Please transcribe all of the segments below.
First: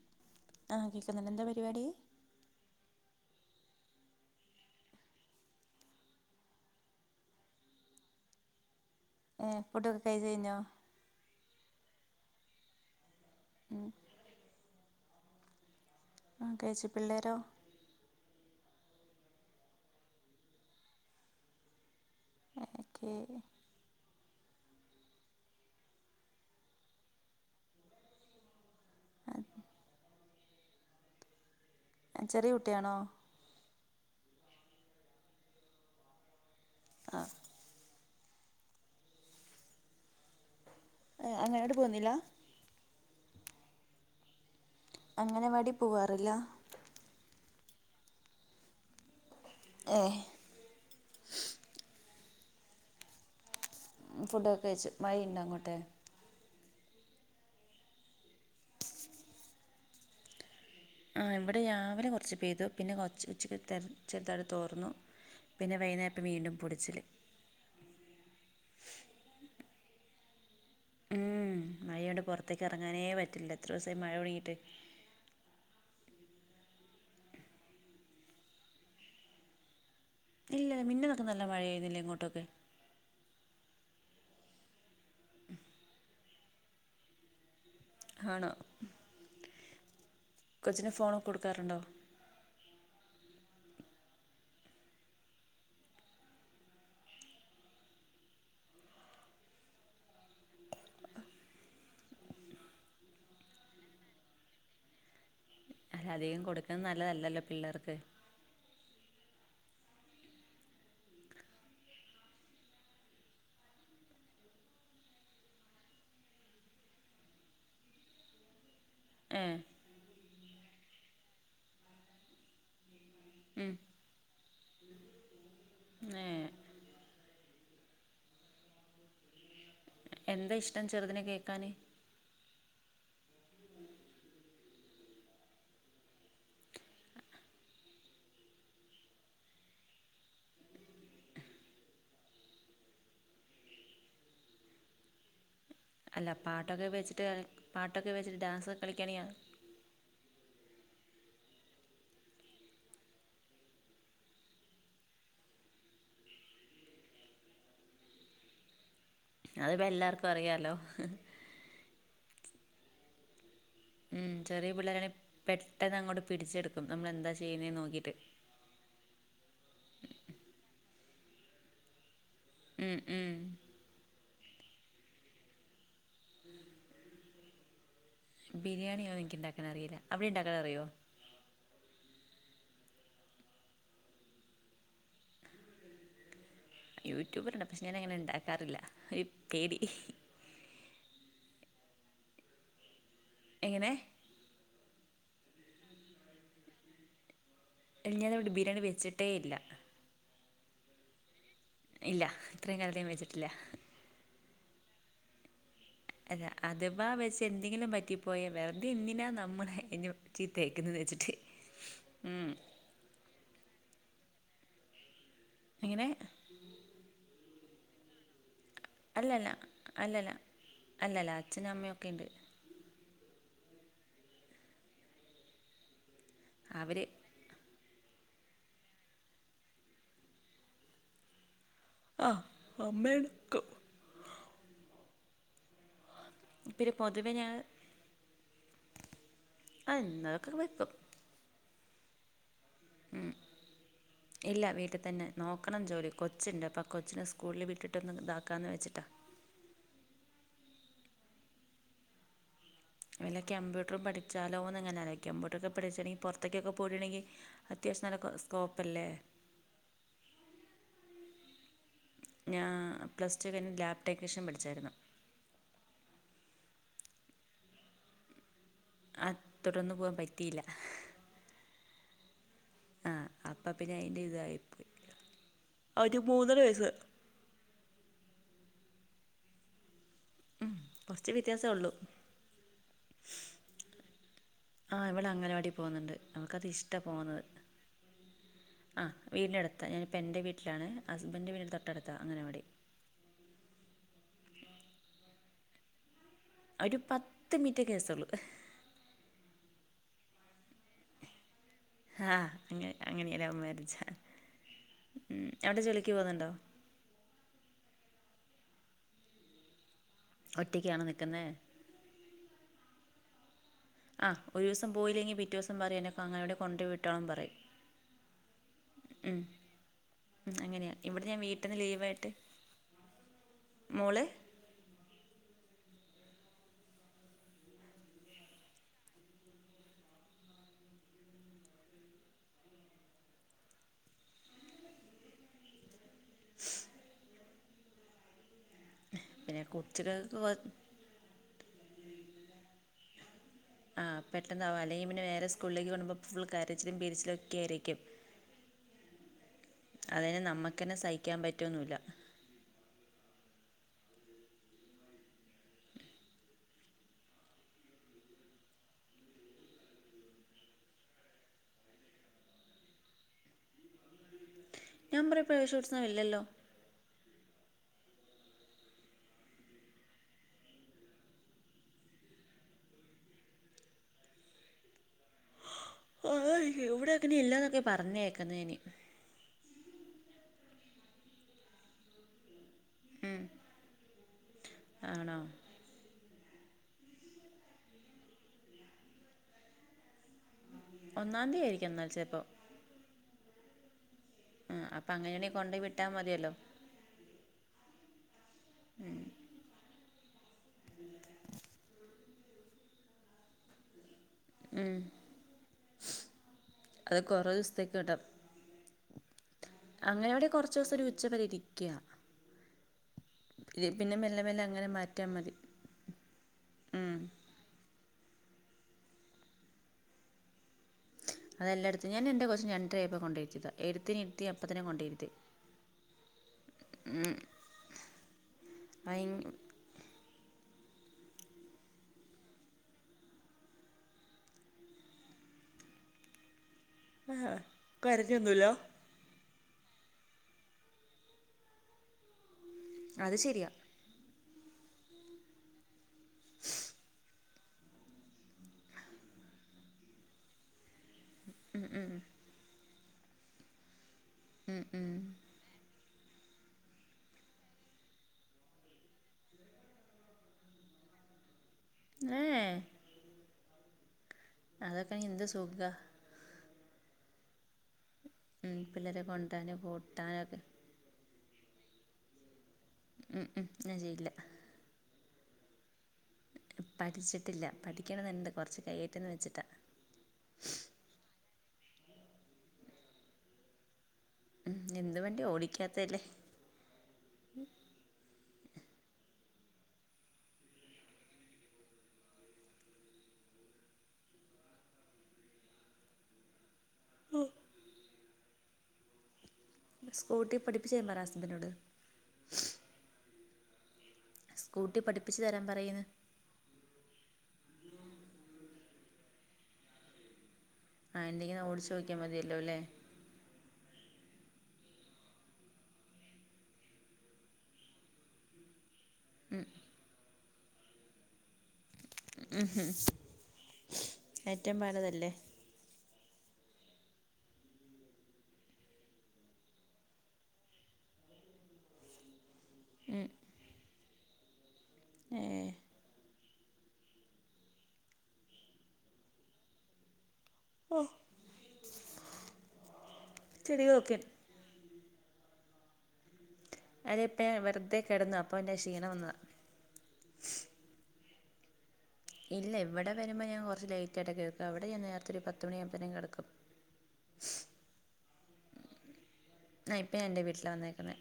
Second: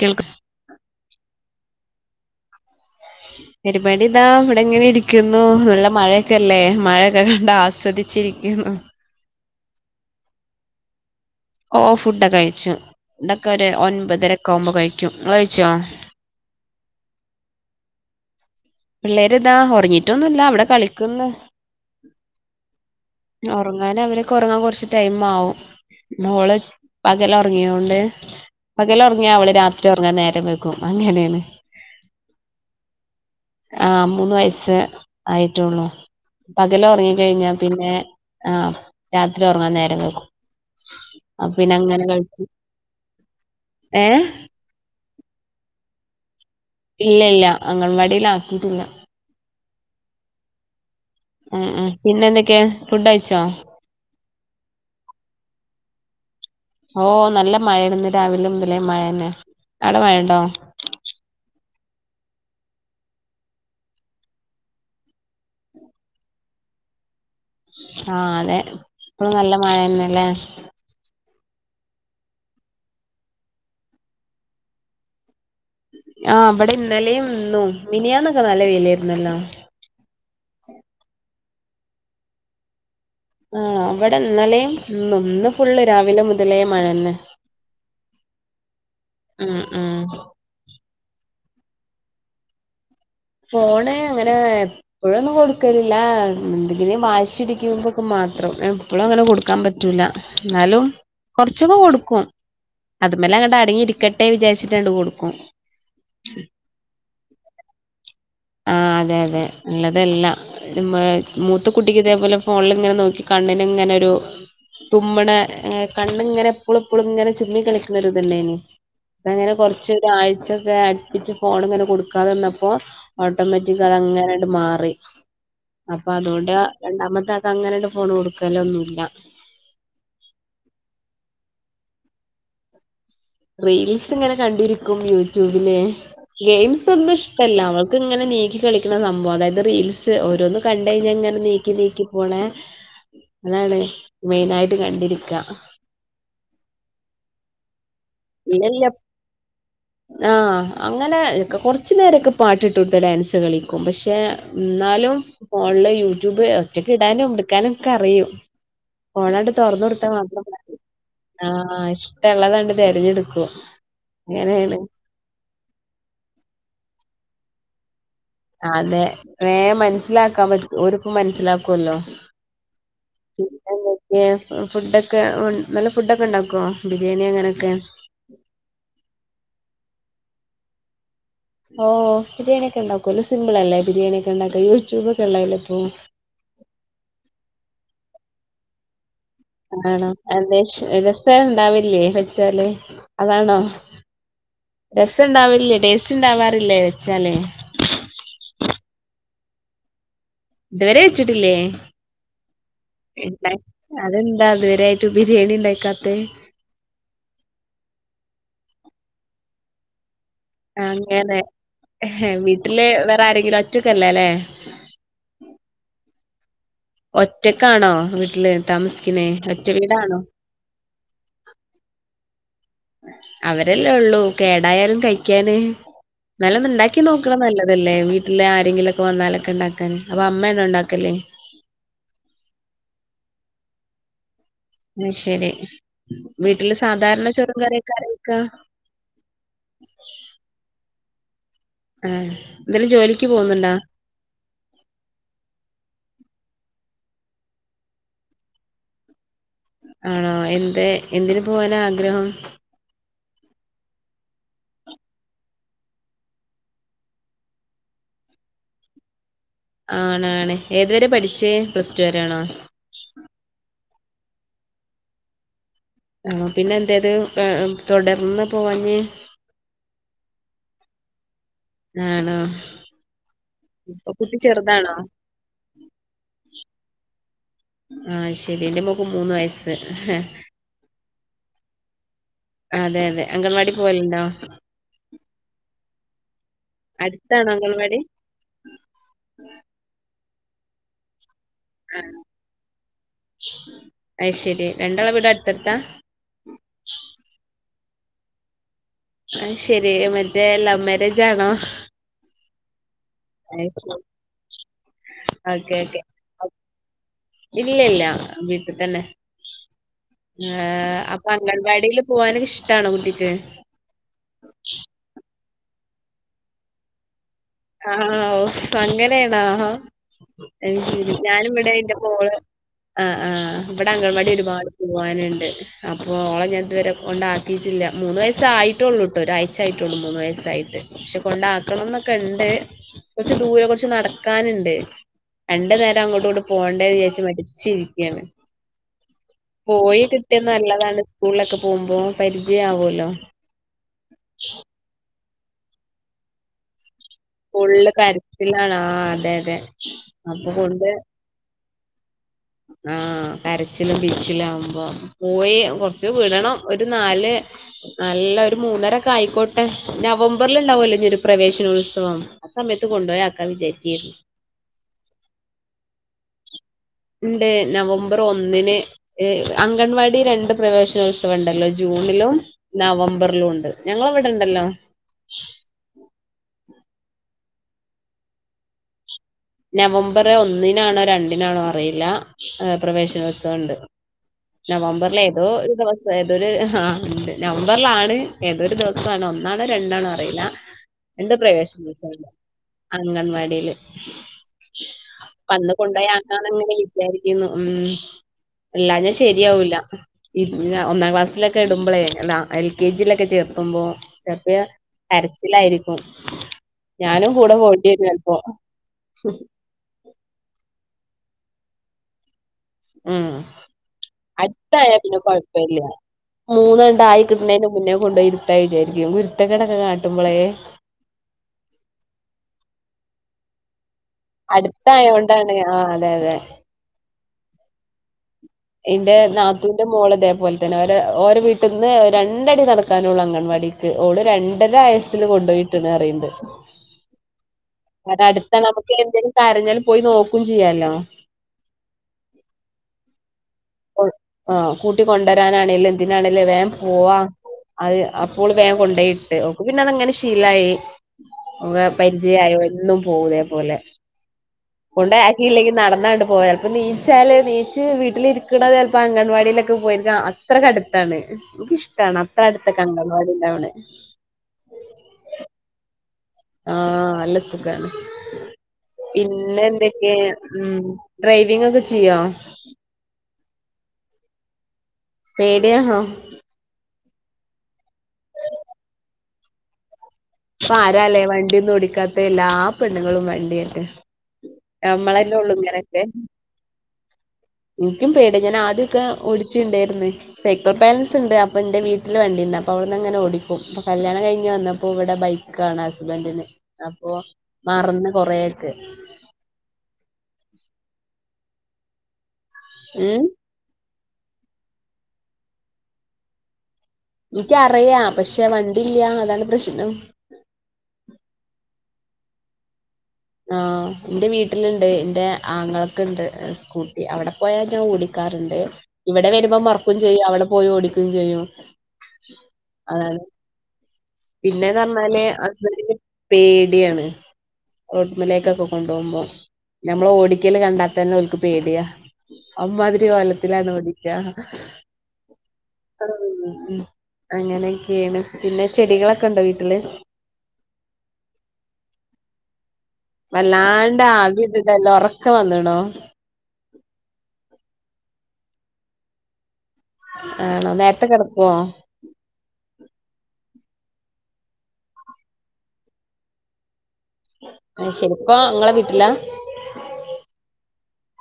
കേൾക്ക ആ കേക്കുന്നുണ്ട് എന്താ പരിപാടി പരിപാടിതാ ഇവിടെ എങ്ങനെ ഇരിക്കുന്നു നല്ല മഴയൊക്കെല്ലേ മഴൊക്കെ കണ്ട ആസ്വദിച്ചിരിക്കു എന്ന ഏ ഫുട്ടൊക്കെ കഴച്ചു കഴിഞ്ഞോ ഓ ഫുഡൊക്കെ കഴിച്ചു ടൊക്കെ ഒരു ഉം ഒൻപതരക്കെ ആകുമ്പോ കഴിക്കും ങ്ങള് കഴിച്ചോ പിള്ളരോ പിള്ളേര്താ ഉറങ്ങിട്ടൊന്നുല്ല അവിടെ കളിക്കന്ന് ഓക്കെ ഉറങ്ങാന അവരെ ഉറങ്ങാൻ കുറച്ച് ടൈം ആവും മോള് പകല ഉറങ്ങിയോണ്ട് പകല ഉറങ്ങിയ അവള് രാത്രി ഉറങ്ങാൻ നേരം വെക്കും അങ്ങനെയാണ് ചെറിയ കുട്ടിയാണോ ആ മൂന്ന് വയസ്സ് ആയിട്ടള്ളൂ പകല ആഹ് ഉറങ്ങിക്കഴിഞ്ഞ പിന്നെ ആഹ് രാത്രി ഉറങ്ങാൻ നേരം വെഗും ഏഹ് അ അങ്ങനവാടി പിന്നെ അങ്ങനെ പോകുന്നില്ല കഴിച്ചു ഏ അങ്ങനവാടി പോവാറില്ല ഇല്ല ഇല്ല അംഗൻവാടിൽ ആക്കിട്ടില്ല ഏ ഉം ഉം പിന്നെ എന്തൊക്കെ ഫുഡ് അയച്ചോ ഫുഡ്ക്കെ കച്ചു മഴ ഉണ്ടോ അങ്ങോട്ടെ ഓ നല്ല മഴ ഇന്ന് രാവിലെ മുതലേ മഴന്നെ അവിടെ മഴണ്ടോ ആ ഇവിടെ രാവിലെ കുറച്ച് പെയ്തു പിന്നെ കൊ ഉച്ചക്ക് ചെറുതായിട് തോർന്നു പിന്നെ വൈകുന്നേപ്പം വീണ്ടും പൊടിച്ചില് മഴന്നെല്ലേ ഉം മഴയണ്ട് പുറത്തേക്ക് ഇറങ്ങാനേ പറ്റില്ല എത്ര ദിവസമായി മഴ തൊടങ്ങിട്ട് ആഹ് അവിടെ ഇന്നലെയും ഇന്നും മിനിയാന്നൊക്കെ നല്ല വൈലായിരുന്നല്ലോ ഇല്ല ഇല്ല മിന്നതൊക്കെ നല്ല മഴ ആയിരുന്നില്ലേ ഇങ്ങോട്ടൊക്കെ ആ അവിടെന്നലെയും ഇന്ന് ഫുള്ള് രാവിലെ മുതലേ മഴന്നേ ആണോ കൊച്ചിന് ഫോണൊക്കെ കൊടുക്കാറുണ്ടോ ഫോണ് അങ്ങനെ എപ്പഴൊന്നും കൊടുക്കലില്ല എന്തെങ്കിലും വാശി ഇടിക്ക്പക്കെമാ ത്രം എപ്പോളും അങ്ങനെ കൊടുക്കാൻ പറ്റൂല എന്നാലും കൊറച്ചൊക്കെ കൊടുക്കും അത് മലെ ങ്ങട്ട അടങ്ങി ഇരിക്കട്ടെ വിചാരിച്ചിട്ട് അങ്ങട് കൊടുക്കും അല്ല അധികം കൊടുക്കുന്നത് നല്ലതല്ലല്ലോ പിള്ളേർക്ക് ആ അതെ അതെ ഉള്ളതല്ല മൂത്ത കുട്ടിക്ക് ഇതേപോലെ ഫോണിൽ ഇങ്ങനെ നോക്കി കണ്ണ് നങ്ങനെരു തുമ്മടെ കണ്ണ് ഇങ്ങനെ എപ്പോളും എപ്പോഴും ഇങ്ങനെ ചിമ്മി കളിക്കുന്നൊ ഒരു ഇത് ണ്ടായീനി അ അങ്ങനെ ഏഹ് കൊറച്ചൊരാഴ്ചൊക്കെ അടുപ്പിച്ച് ഫോൺ ഇങ്ങനെ കൊടുക്കാതെ വന്നപ്പോ ഉം ഓട്ടോമാറ്റിക് അത് അങ്ങനെയട്ട് മാറി അപ്പൊ ഏഹ് അതുകൊണ്ട് രണ്ടാമത്തെ അ അങ്ങനെണ്ട് ഫോണ് കൊടുക്കലോ ഒന്നുല്ല എന്താ ഇഷ്ടം ചെറുതിനെ കേക്കാന് റീൽസ് ഇങ്ങനെ കണ്ടിരിക്കും യൂട്യൂബില് ഗെയിംസ് ഒന്നും ഇഷ്ടമല്ല അവൾക്ക് ഇങ്ങനെ നീക്കി കളിക്കണ സംഭവം അതായത് റീൽസ് ഓരോന്ന് കണ്ട് കഴിഞ്ഞ ഇങ്ങനെ നീക്കി നീക്കി പോണെ അതാണ് മെയിന ആായിട്ട് കണ്ടിരിക്ക അല്ല പാട്ടൊക്കെ വെച്ചിട്ട് പാട്ടൊക്കെ വെച്ചിട്ട് ഡാൻസ്ക്കെ പിന്നെല്ല കളിക്കണിയാ അങ്ങനെക്കെ കുറച്ചു നേേരൊക്കെ പാട്ടിട്ട് കൊടുത്ത ഡാൻസ് കളിക്കും പക്ഷെ എന്നാലും യൂട്യൂബ് ഒറ്റക്ക് ഇടാനും എടുക്കാനും ഒക്കെ അറിയും ഫോൺ അങ്ങട്ട് അതിപ്പോ തുറന്ന് കൊടുത്താ എല്ലാർക്കും മാത്രമതി അറിയാലോ ആഹ് ഇഷ്ടള്ളതാണ്ട് തിരഞ്ഞെടുക്കും ഉം ചെറിയ പിളേരെങ്കിൽ പെട്ടെന്ന് അങ്ങോട്ട് പിടിച്ചെടുക്കും നമ്മൾെന്താ ചെയ്യുന്നേ നോക്കീട്ട് അതെ മനസിലാക്കല്ലോ ഉം ഉം പിന്നെ ന്തൊക്കെ ഫുഡ് ഒക്കെ ഫുഡ്ക്കെ ഉണ്ടാക്കുമോ ബിരിയാണി അങ്ങനെ ഒക്കെ ബിരിയാണിയോ ഇൻക്ക് ഉണ്ടാക്കാൻ അറിയില്ല അവിടെ ഉണ്ടാക്കാന അറിയോ ഓഹ ബിരിയാണി ഒക്കെ ഉണ്ടാക്കുമല്ലോ സിമ്പിൾ അല്ല ബിരിയാണി ഒക്കെ ഉണ്ടാക്കോ യൂട്യൂബ് ഒക്കെ ഉണ്ടായില്ലോ ഇപ്പൊ യൂട്യൂബറണ്ട് പക്ഷെ ഞാാന അങ്ങനെ ഉണ്ടാക്കാറില്ല പേടി ആണോ അ രസം ഉണ്ടാവില്ലേ വെച്ചാല് അതാണോ എങ്ങനെ രസംണ്ടാവില്ലേ ടേസ്റ്റ് ഉണ്ടാവാറില്ലേ വെച്ചാലേ അട്ടേയില്ല ഇതുവരെ വെച്ചിട്ടില്ലേ ഇത്രയും കാലത്ത് ഞാൻ വെച്ചിട്ടില്ല അതന്താ അതുവരെ ഇതുവരെയിട്ട് ബിരിണി ഉണ്ടായിക്ക അതെ അത്വാ വെച്ച് എന്തെങ്കിലും പറ്റിപ്പോയ വെറുതെ എന്തിനാ നമ്മള് ഇ അങ്ങനെ ഉം വീട്ടില് വേറെ ആരെങ്കിലും ഒറ്റക്കല്ലേ അല്ലേ എങ്ങനെ ഒറ്റക്കാണോ വീട്ടില് താമസിക്കുന്നേ അല്ലല്ല ഒറ്റ വീടാണോ അല്ലല്ല അല്ലല്ല അച്ഛനും അമ്മ ഒക്കെുണ്ട് അവരല്ലേ ഉള്ളൂ കേടായാലും കഴിക്കാന് അവർ നല്ലന്നുണ്ടാക്കി നോക്കണം നല്ല അല്ലേ വീട്ടിലെ ആരെങ്കിലുംക്കെ വന്നാലൊക്കെ ഉണ്ടാക്കാൻ അപ്പൊ അമ്മയാണോ ഉണ്ടാക്കല് ആഹ് അമ്മ ഉണ്ടാക്കും ആ ശരി വീട്ടില് പിന്നെ സാധാരണ പൊതുവെ ചെറും ഞങ്ങൾ കറിയൊക്കെ ആരാ വെക്ക എന്നന്തതൊക്കെ വെക്കും ആഹ ഉ ഇല്ല വീട്ടിൽ തന്നെ നോക്കണം ജോലി കൊച്ചുണ്ട് കൊച്ചിനെ സ്കൂളിൽ വിട്ടിട്ടൊന്ന് ഇതാക്കാന്ന് വെച്ചിട്ടാ ആണോ എന്ത എന്ന് പോവാനാ ആഗ്രഹം അല്ല കമ്പ്യൂട്ടർ പഠിച്ചാലോന്ന്ങ്ങനെയല്ലേ കമ്പ്യൂട്ടറൊക്കെ പഠിച്ചാലോ ന്നുങ്ങനെ ആലോചിക്ക കമ്പ്യൂട്ടർ പുറത്തേക്കൊക്കെ പോയിട്ടുണ്ടങ്കിൽ അയാവശ്യംനല്ല എ സ്കോപ്പല്ലേ ആണണ് ഏതുവരെ പഠിച്ചേ പ്ലസ് ടു വരെയാണോ ആണോ ഞാാന് പ്ലസ് ടു കഴിഞ്ഞഞ് ലാപ് ടെക്നീഷ്യൻ പഠിച്ചായിരുന്നു ആഹ പിന്നെ എന്തായത് തുടർന്ന് പോവാഞ്ഞേ ആ തുടന്നു പോവാൻ പറ്റിയില്ല ആണോ ആഹ അപ്പ പിന്നെ ഇപ്പൊ അയിന്റെ കുട്ടി ഇതായിപ്പോയി ചെറുതാണോ ഒരു മൂന്നര വയസ് ആഹ ശരി ഇന്റെ മോൾക്ക് മൂന്ന് വയസ്സ് ഉം കുറച്ച് വ്യത്യാസമ ഉള്ളു അതെ അതെ അംഗൻവാടി പോവലുണ്ടോ അവൾക്ക് ഇഷ്ടമാണ് അടുത്താണോ പോകുന്നത് അംഗൻവാടി ആ വീടിനടുത്താണ് ഞാനിപ്പോൾ എൻ്റെ വീട്ടിലാണ് ഹസ്ബൻഡ് വീടിന്റെ ആ തൊട്ടടുത്താ അംഗൻവാടി രണ്ടാള വീടാ അടുത്തടുത്ത ഒരു പത്ത് മിനറ്റ കേസൊള്ളു ഐശെരി മറ്റേ ലവ് മെരേജാണോ ആ അ അങ്ങനെലൗമേരേജാ ഓക്കെ ഓകെ ഒ ഇല്ല ഇല്ല വീട്ട്തന്നെ ഏ ഒറ്റയ്ക്കാണോ അപ്പ നിൽക്കുന്നത് അംഗൻവാടില് പോവാനിഷ്ട ട്ടാണോ കുട്ടിക്ക് ആ ഒരു ദിവസം പോയില്ലെങ്കി പിറ്റേ ദിവസം പറയും എന്നൊക്കെ അങ്ങനവാടി കൊണ്ട് വിട്ടോണം പറയും ആഹ ഓ അങ്ങനെണാ ഐ അങ്ങനെയാണ് ശെരി ഇവിടെ ഞാൻ വീട്ടിൽ ഞാന്ഇവടെ നിന്ന് ഇന്റെ ലീവായിട്ട് മോള് ആ ആ ഇവടെ മോള് അംഗൾവാടി ഒരുപാട് പോവാനുണ്ട് അപ്പോ ഓള ഞാൻ ഇതുവരെ കൊണ്ടാക്കിട്ടില്ല മൂന്ന് വയസ്സായിട്ടുള്ളൂ ട്ടോ ഒരാഴ്ച്ച ആയ്ട്ടൊള്ളൂ മൂന്ന് വയസ്സായിട്ട് പക്ഷെ കൊണ്ടാക്കണംന്നൊക്കെണ്ട് ണ്ട് കൊറച്ച് ദൂരെ കൊറച്ച് നടക്കാന്ണ്ട് രണ്ട്നേര അങ്ങോട്ടുംഇങ്ങോട്ടും പോണ്ടേ വിജാരിച്ച് മടിച്ചിരിക്ക്യാണ് [inaudible] പോയി കിട്ട്യാ കൊച്ചുകൾക്ക് നല്ലതാണ് സ്കൂളിലൊക്കെ പോകുമ്പോ പരിജയാവോല്ലോ ആ പെട്ടെന്നാവാലെ അല്ലെങ്കി പിന്നെ വേറെ സ്കളിലേക്ക് കേറൂമ്പോ ഫുൾ കരച്ചി ഫുള്ള് കരച്ചിലാണ് ആ അതെ അതെ അപ്പൊ കൊണ്ട് പറ്റൊന്നുമില്ല ആഹ കരച്ചിലും പിരിച്ചിലും ആമ്പോ പോയി കൊറച്ച് വിടണം ഒരു നാല് അല്ലൊരു മൂന്നരക്കായ്ക്കോട്ടെ നവംബർല്ണ്ടാവൊല്ലോ ഇനി ഒരു പ്രവേശനോത്സവം ആ സമയത്ത് കൊണ്ടോയാക്കാ വിജാരിക്യാര്ന്നു നവംബറി പ്രേവേശനോത്സവം ഇല്ലല്ലോ ണ്ട് നവംബർ ഒന്നിന് അംഗൻവാടി രണ്ട് പ്രവേശനോത്സവം ഉണ്ടല്ലോ ജൂണിൽ ലും നവംബറിലുണ്ട് ഞങ്ങള്വ്ടെണ്ടല്ലോ ആ ഇവടങ്ങനെ ഇല്ലന്നൊക്കെ പറഞ്കേക്കുന്നേനി നവംബർ ഒന്നിനാണോ രണ്ടിനാണോ അറിയില്ല പ്രവേശനോത്സവം ഇണ്ട് നവംബറിലെ ആണോ ഏതോ ഒരു ദിവസം ഏതൊര് ആ ഇണ്ട് നവമ്പർലാണ് ഏതൊരു ദിവസാണ് ഒന്നാണോ രണ്ടാണോ അറിയില്ല ണ്ട് ഒന്നാം തീയതി ആയിരിക്കും പ്രവേശനണ്ട് എന്നാൽ ചിലപ്പോൾ അംഗൻവാടില് അപ്പം അങ്ങനെയാണെങ്കിൽ വന്ന് കൊണ്ടുപോയി വിട്ടാൽ കൊണ്ടോയാക്കാന്ന് മതിയല്ലോ ങ്ങനെ വിജാരിക്കുന്നു ഉം... അല്ലാഞ്ഞാ ശരിയാവൂല്ല ഒന്നാം ക്ലാസ്സിലൊക്കെ ഇടുമ്പളേ അല്ലാ എൽ കെ ജിയിലൊക്കെ ചേർത്തുമ്പോ ചപ്പയ കരച്ചിലായിരിക്കും അത് ഞാനും കുറേ കൂടെ ദിവസത്തേക്ക് പോണ്ടിരും വിടാം ചെൽപ്പോ ഉം ഉച്ചവരെ ഇരിക്ക ആഹ അങ്ങനെ അട്ത്തായ പിന്നെ മാറ്റിയാൽ മതി കൊഴ്പ്പല്ല്യാ മൂന്ന്ണ്ടായി കിട്ട്ണെന് മുനം കൊണ്ടോയ് ഇരുത്താ വിചാരിക്കും കുരുത്തക്കെടൊക്കെ കാട്ടുമ്പളേ അതെല്ലായിടത്തും ഞാൻ എന്റെ കൊച്ചിനെ രണ്ട്രാ ആയപ്പോ കൊണ്ടോയ്രിത്തിയതാ അടുത്തായോണ്ടാണ് ആ അതെ അതെ ഉ എന്റെ നാത്തൂന്റെ മോളെ ഇതേപോലെ ഓര ഓരവീട്ട്ന്ന് രണ്ടടി നടക്കാനൊള്ളു അംഗൻവാടിക്ക് ഓള് രണ്ടര വയസ്സിൽ കൊണ്ടോയി ട്ട്ണ് അറിയിണ്ട് ആഹ കാരണം അട്താണ് നമുക്ക് ഏന്തേലും കരഞ്ഞാല് പോയി നോക്കും ചെയ്യാലോ അത് ശരിയ ആ കൂട്ടി കൊണ്ടോരാനാണേലും എന്തിനാണേലും വേംപൊവാ അത് അപ്പോൾ വേഗ കൊണ്ടോയിട്ട് ഓൾക്ക് പിന്നതങ്ങനെ ശീലായി അങ്ങ പരിചയയോ എന്നും പോകും ഇതേ പോലെ കൊണ്ടക്കിയില്ലെങ്കി നടന്നാണ്ട് പോയ അപ്പൊ നീച്ചാല് നീച്ച് വീട്ടിലി ചിലപ്പോ അംഗൻവാടിയിലൊക്കെ പോയിരിക്ക അത്രക്കടുത്താണ് എനിക്കിഷ്ടം ഷ്ട്ടമാണ്. ഏ അത്ര അടുത്തൊക്കെ അംഗനവാടി ണ്ടാക്കുന്നെ അതൊക്കെണീ എന്ത് സുഖ ആഹ നല്ല സുഖമാണ് ഉം പിള്ളേരെ പിന്നെ കൊണ്ടുവരാനും എന്തൊക്കെ കൂട്ടാനൊക്കെ ഉ ഡ്രൈവിംഗ ഒക്കെ ചെയ്യോ ഉം ഉം ഞാ ചെയ്യില്ല പേടിയാണോ പഠിച്ചിട്ടില്ല പഠിക്കണം എന്നുണ്ട് കുറച്ച് കൈയട്ടെന്ന് വെച്ചിട്ടാ ക്കാത്ത എല്ലാ പെണ്ണുങ്ങളും വണ്ടിയട്ടെ ഉം എന്ത് നമ്മളെല്ലേ വണ്ടിയാ ഉള്ളു ഇങ്ങനെയൊക്കെ ഓടിക്കാത്തതല്ലേ എനിക്കും പേടി ഞാൻ ആ ഇതൊക്കെ ഓടിച്ചിണ്ടായിരുന്നു സൈക്കിൾ ബാലൻസ് ഉണ്ട് അപ്പ എന്റെ വീട്ടില് വണ്ടിന്ന് അപ്പ അവിടുന്ന്ങ്ങന ഓടിക്കും അപ്പ കല്യാ കഴിഞ്വന്നപ്പോ ഇവിടെ ബൈക്കാണ് ഹസ്ബൻഡിന് അപ്പൊ മറന്ന് കൊറൊക്കെ സ്കൂട്ടി പഠിപ്പ് ചെയ്യഹസ്ബൻഡ് നോട് ഉം സ്കൂട്ടി പഠിപ്പിച്ചു തരാൻ പറയുന്നു എനിക്കറിയ പക്ഷെ വണ്ടില്ല അതാണ് പ്രശ്നം ആഹ് എന്തെങ്കില നാ ഓടിച്ചൊക്കിയാൽ മതിയല്ലോ അല്ലേ ആ എന്റെ വീട്ടിലുണ്ട് എൻറെ ആങ്ങളൊക്കെ ഉണ്ട് സ്കൂട്ടി അവിടെ പോയാൽ ഞാൻ ഓടിക്ക ണ്ട് ഇവിടെ വരുമ്പോ മറക്കും ചെയ്യും അവിടെ പോയി ഓടിക്കുകയും ചെയ്യോ അത ഏറ്റവും പിന്നെന്ന് പറഞ്ഞാല് നല്ലതല്ലേ അ പേ ടി യാണ് റോട്ടിമലേക്കൊക്കെ കൊണ്ടുപോകുമ്പോ നമ്മൾ ഓടിക്കല് കണ്ടാ തന്നെ ഒൽക്ക് പേടിയാ അമ്മാതിരി കൊല്ലത്തിലാണ് ഓടിക്ക ഏ ഉ അങ്ങനെയൊക്കെയാണ് പിന്നെ ചെടികളൊക്കെ ഉണ്ടോ വീട്ടില് ഓഹ് വല്ലാണ്ട് ചെടികളൊക്കെ ആവിത ഇതെല്ല ഉറക്കം വന്നണോ അതിപ്പം ഞാൻ വെറുതെ കിടന്നു അപ്പൊ എന്റെ ക്ഷീണം വന്നതാ ആണോ നേരത്തെ കിടക്കുവോ കുറ ലൈറ്റ് ആയിട്ട് കിടക്ക അവിടെ ഞാ നേരത്തെ ഒരു പത്തു മണിയുമ്പഴത്തേും കടക്കും ശരിപ്പ നിങ്ങളെ വീട്ടിലാ ആ ഇപ്പൊ ഞാ എന്റെ വീട്ടില വന്നേക്കുന്ന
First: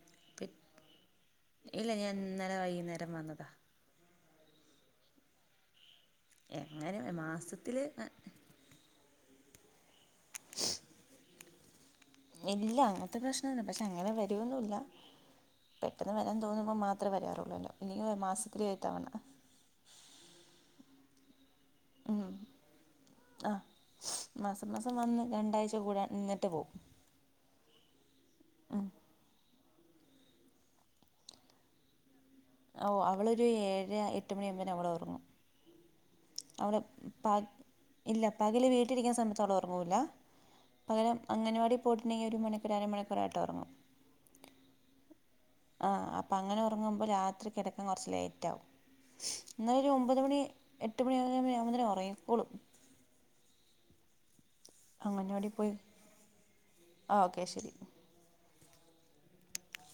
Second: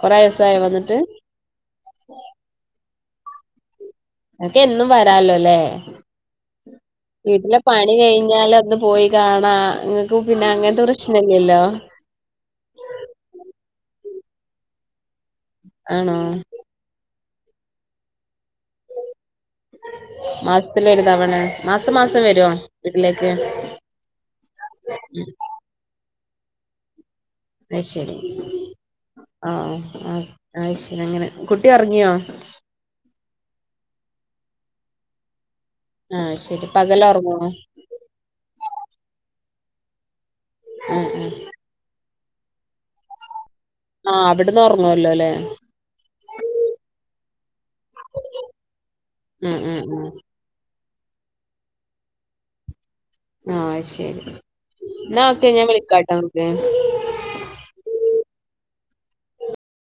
ഉ ഇല്ല ഞാൻ ഇന്നേലെ വൈകുന്നേരം വന്നതാ അക്ക എന്നും വരാലോല്ലേ എങ്ങനെ വീട്ടലെ മാസത്തില് പണി കഴിഞ്ഞാല അന്ന് പോയി കാണാം പിന്നെ അങ്ങനത്തെ പ്രശ്നല്ലേല്ലോ ഇല്ല അങ്ങനത്തെ പ്രശ്നുണ്ട് പക്ഷെ അങ്ങനെ വരൊന്നുംല്ല പെട്ടെന്ന് ആണോ വരാൻ തോന്നുമ്പോ മാത്രമേ വരാറുള്ളൂല്ലോ ഇനി മാസത്തിലേ ആയി തവണ മാസത്തില ഒരുഴുതവണ മാസം മാസം വരുമോ വീട്ടിലേക്ക് ആ പോവും അ ശരി ആഹ ആ ആ ശരി അങ്ങനെ കുട്ടി ഇറങ്ങിയോ ഓ അവളൊരു ഏഴ് എട്ട മണി ആവുമ്പേ അവൾ ഉറങ്ങും ആഹ് ശരി അവവിടെ പകല് പ ഒറങ്ങോ ആഹ് ഇല്ല പകല് വീട്ടിലിരിക്കൻ സമയത്ത് അവൾ ഉറങ്ങൂല്ല പകരം ആഹ് അംഗൻവാടി പോയിട്ടണ്ടെങ്കിൽ ഒരു മണിക്കൂർ അരമണിക്കൂർ ആഹ് അവിടന്ന് ഉറങ്ങുവല്ലോ അല്ലേ ആഹ് അപ്പൊ അങ്ങനെ ഉറങ്ങുമ്പോ രാത്രി കിട ക്കാൻ കുറച്ച് ലേറ്റ് ആകും ഉം ഇന്നല ഉം ഒരു ഉം ഒമ്പത് മണി എട്ട് മണിയാക്പുമോ ആകുമ്പേ ഉറങ്ങക്കോളും ആഹ് ശരി എന്നാ അംഗൻവാടി ഒക്കെ ഞാൻ പോയി വിളിക്കട്ടോ നിങ്ങക്ക് ആ ഓക്കെ ശരി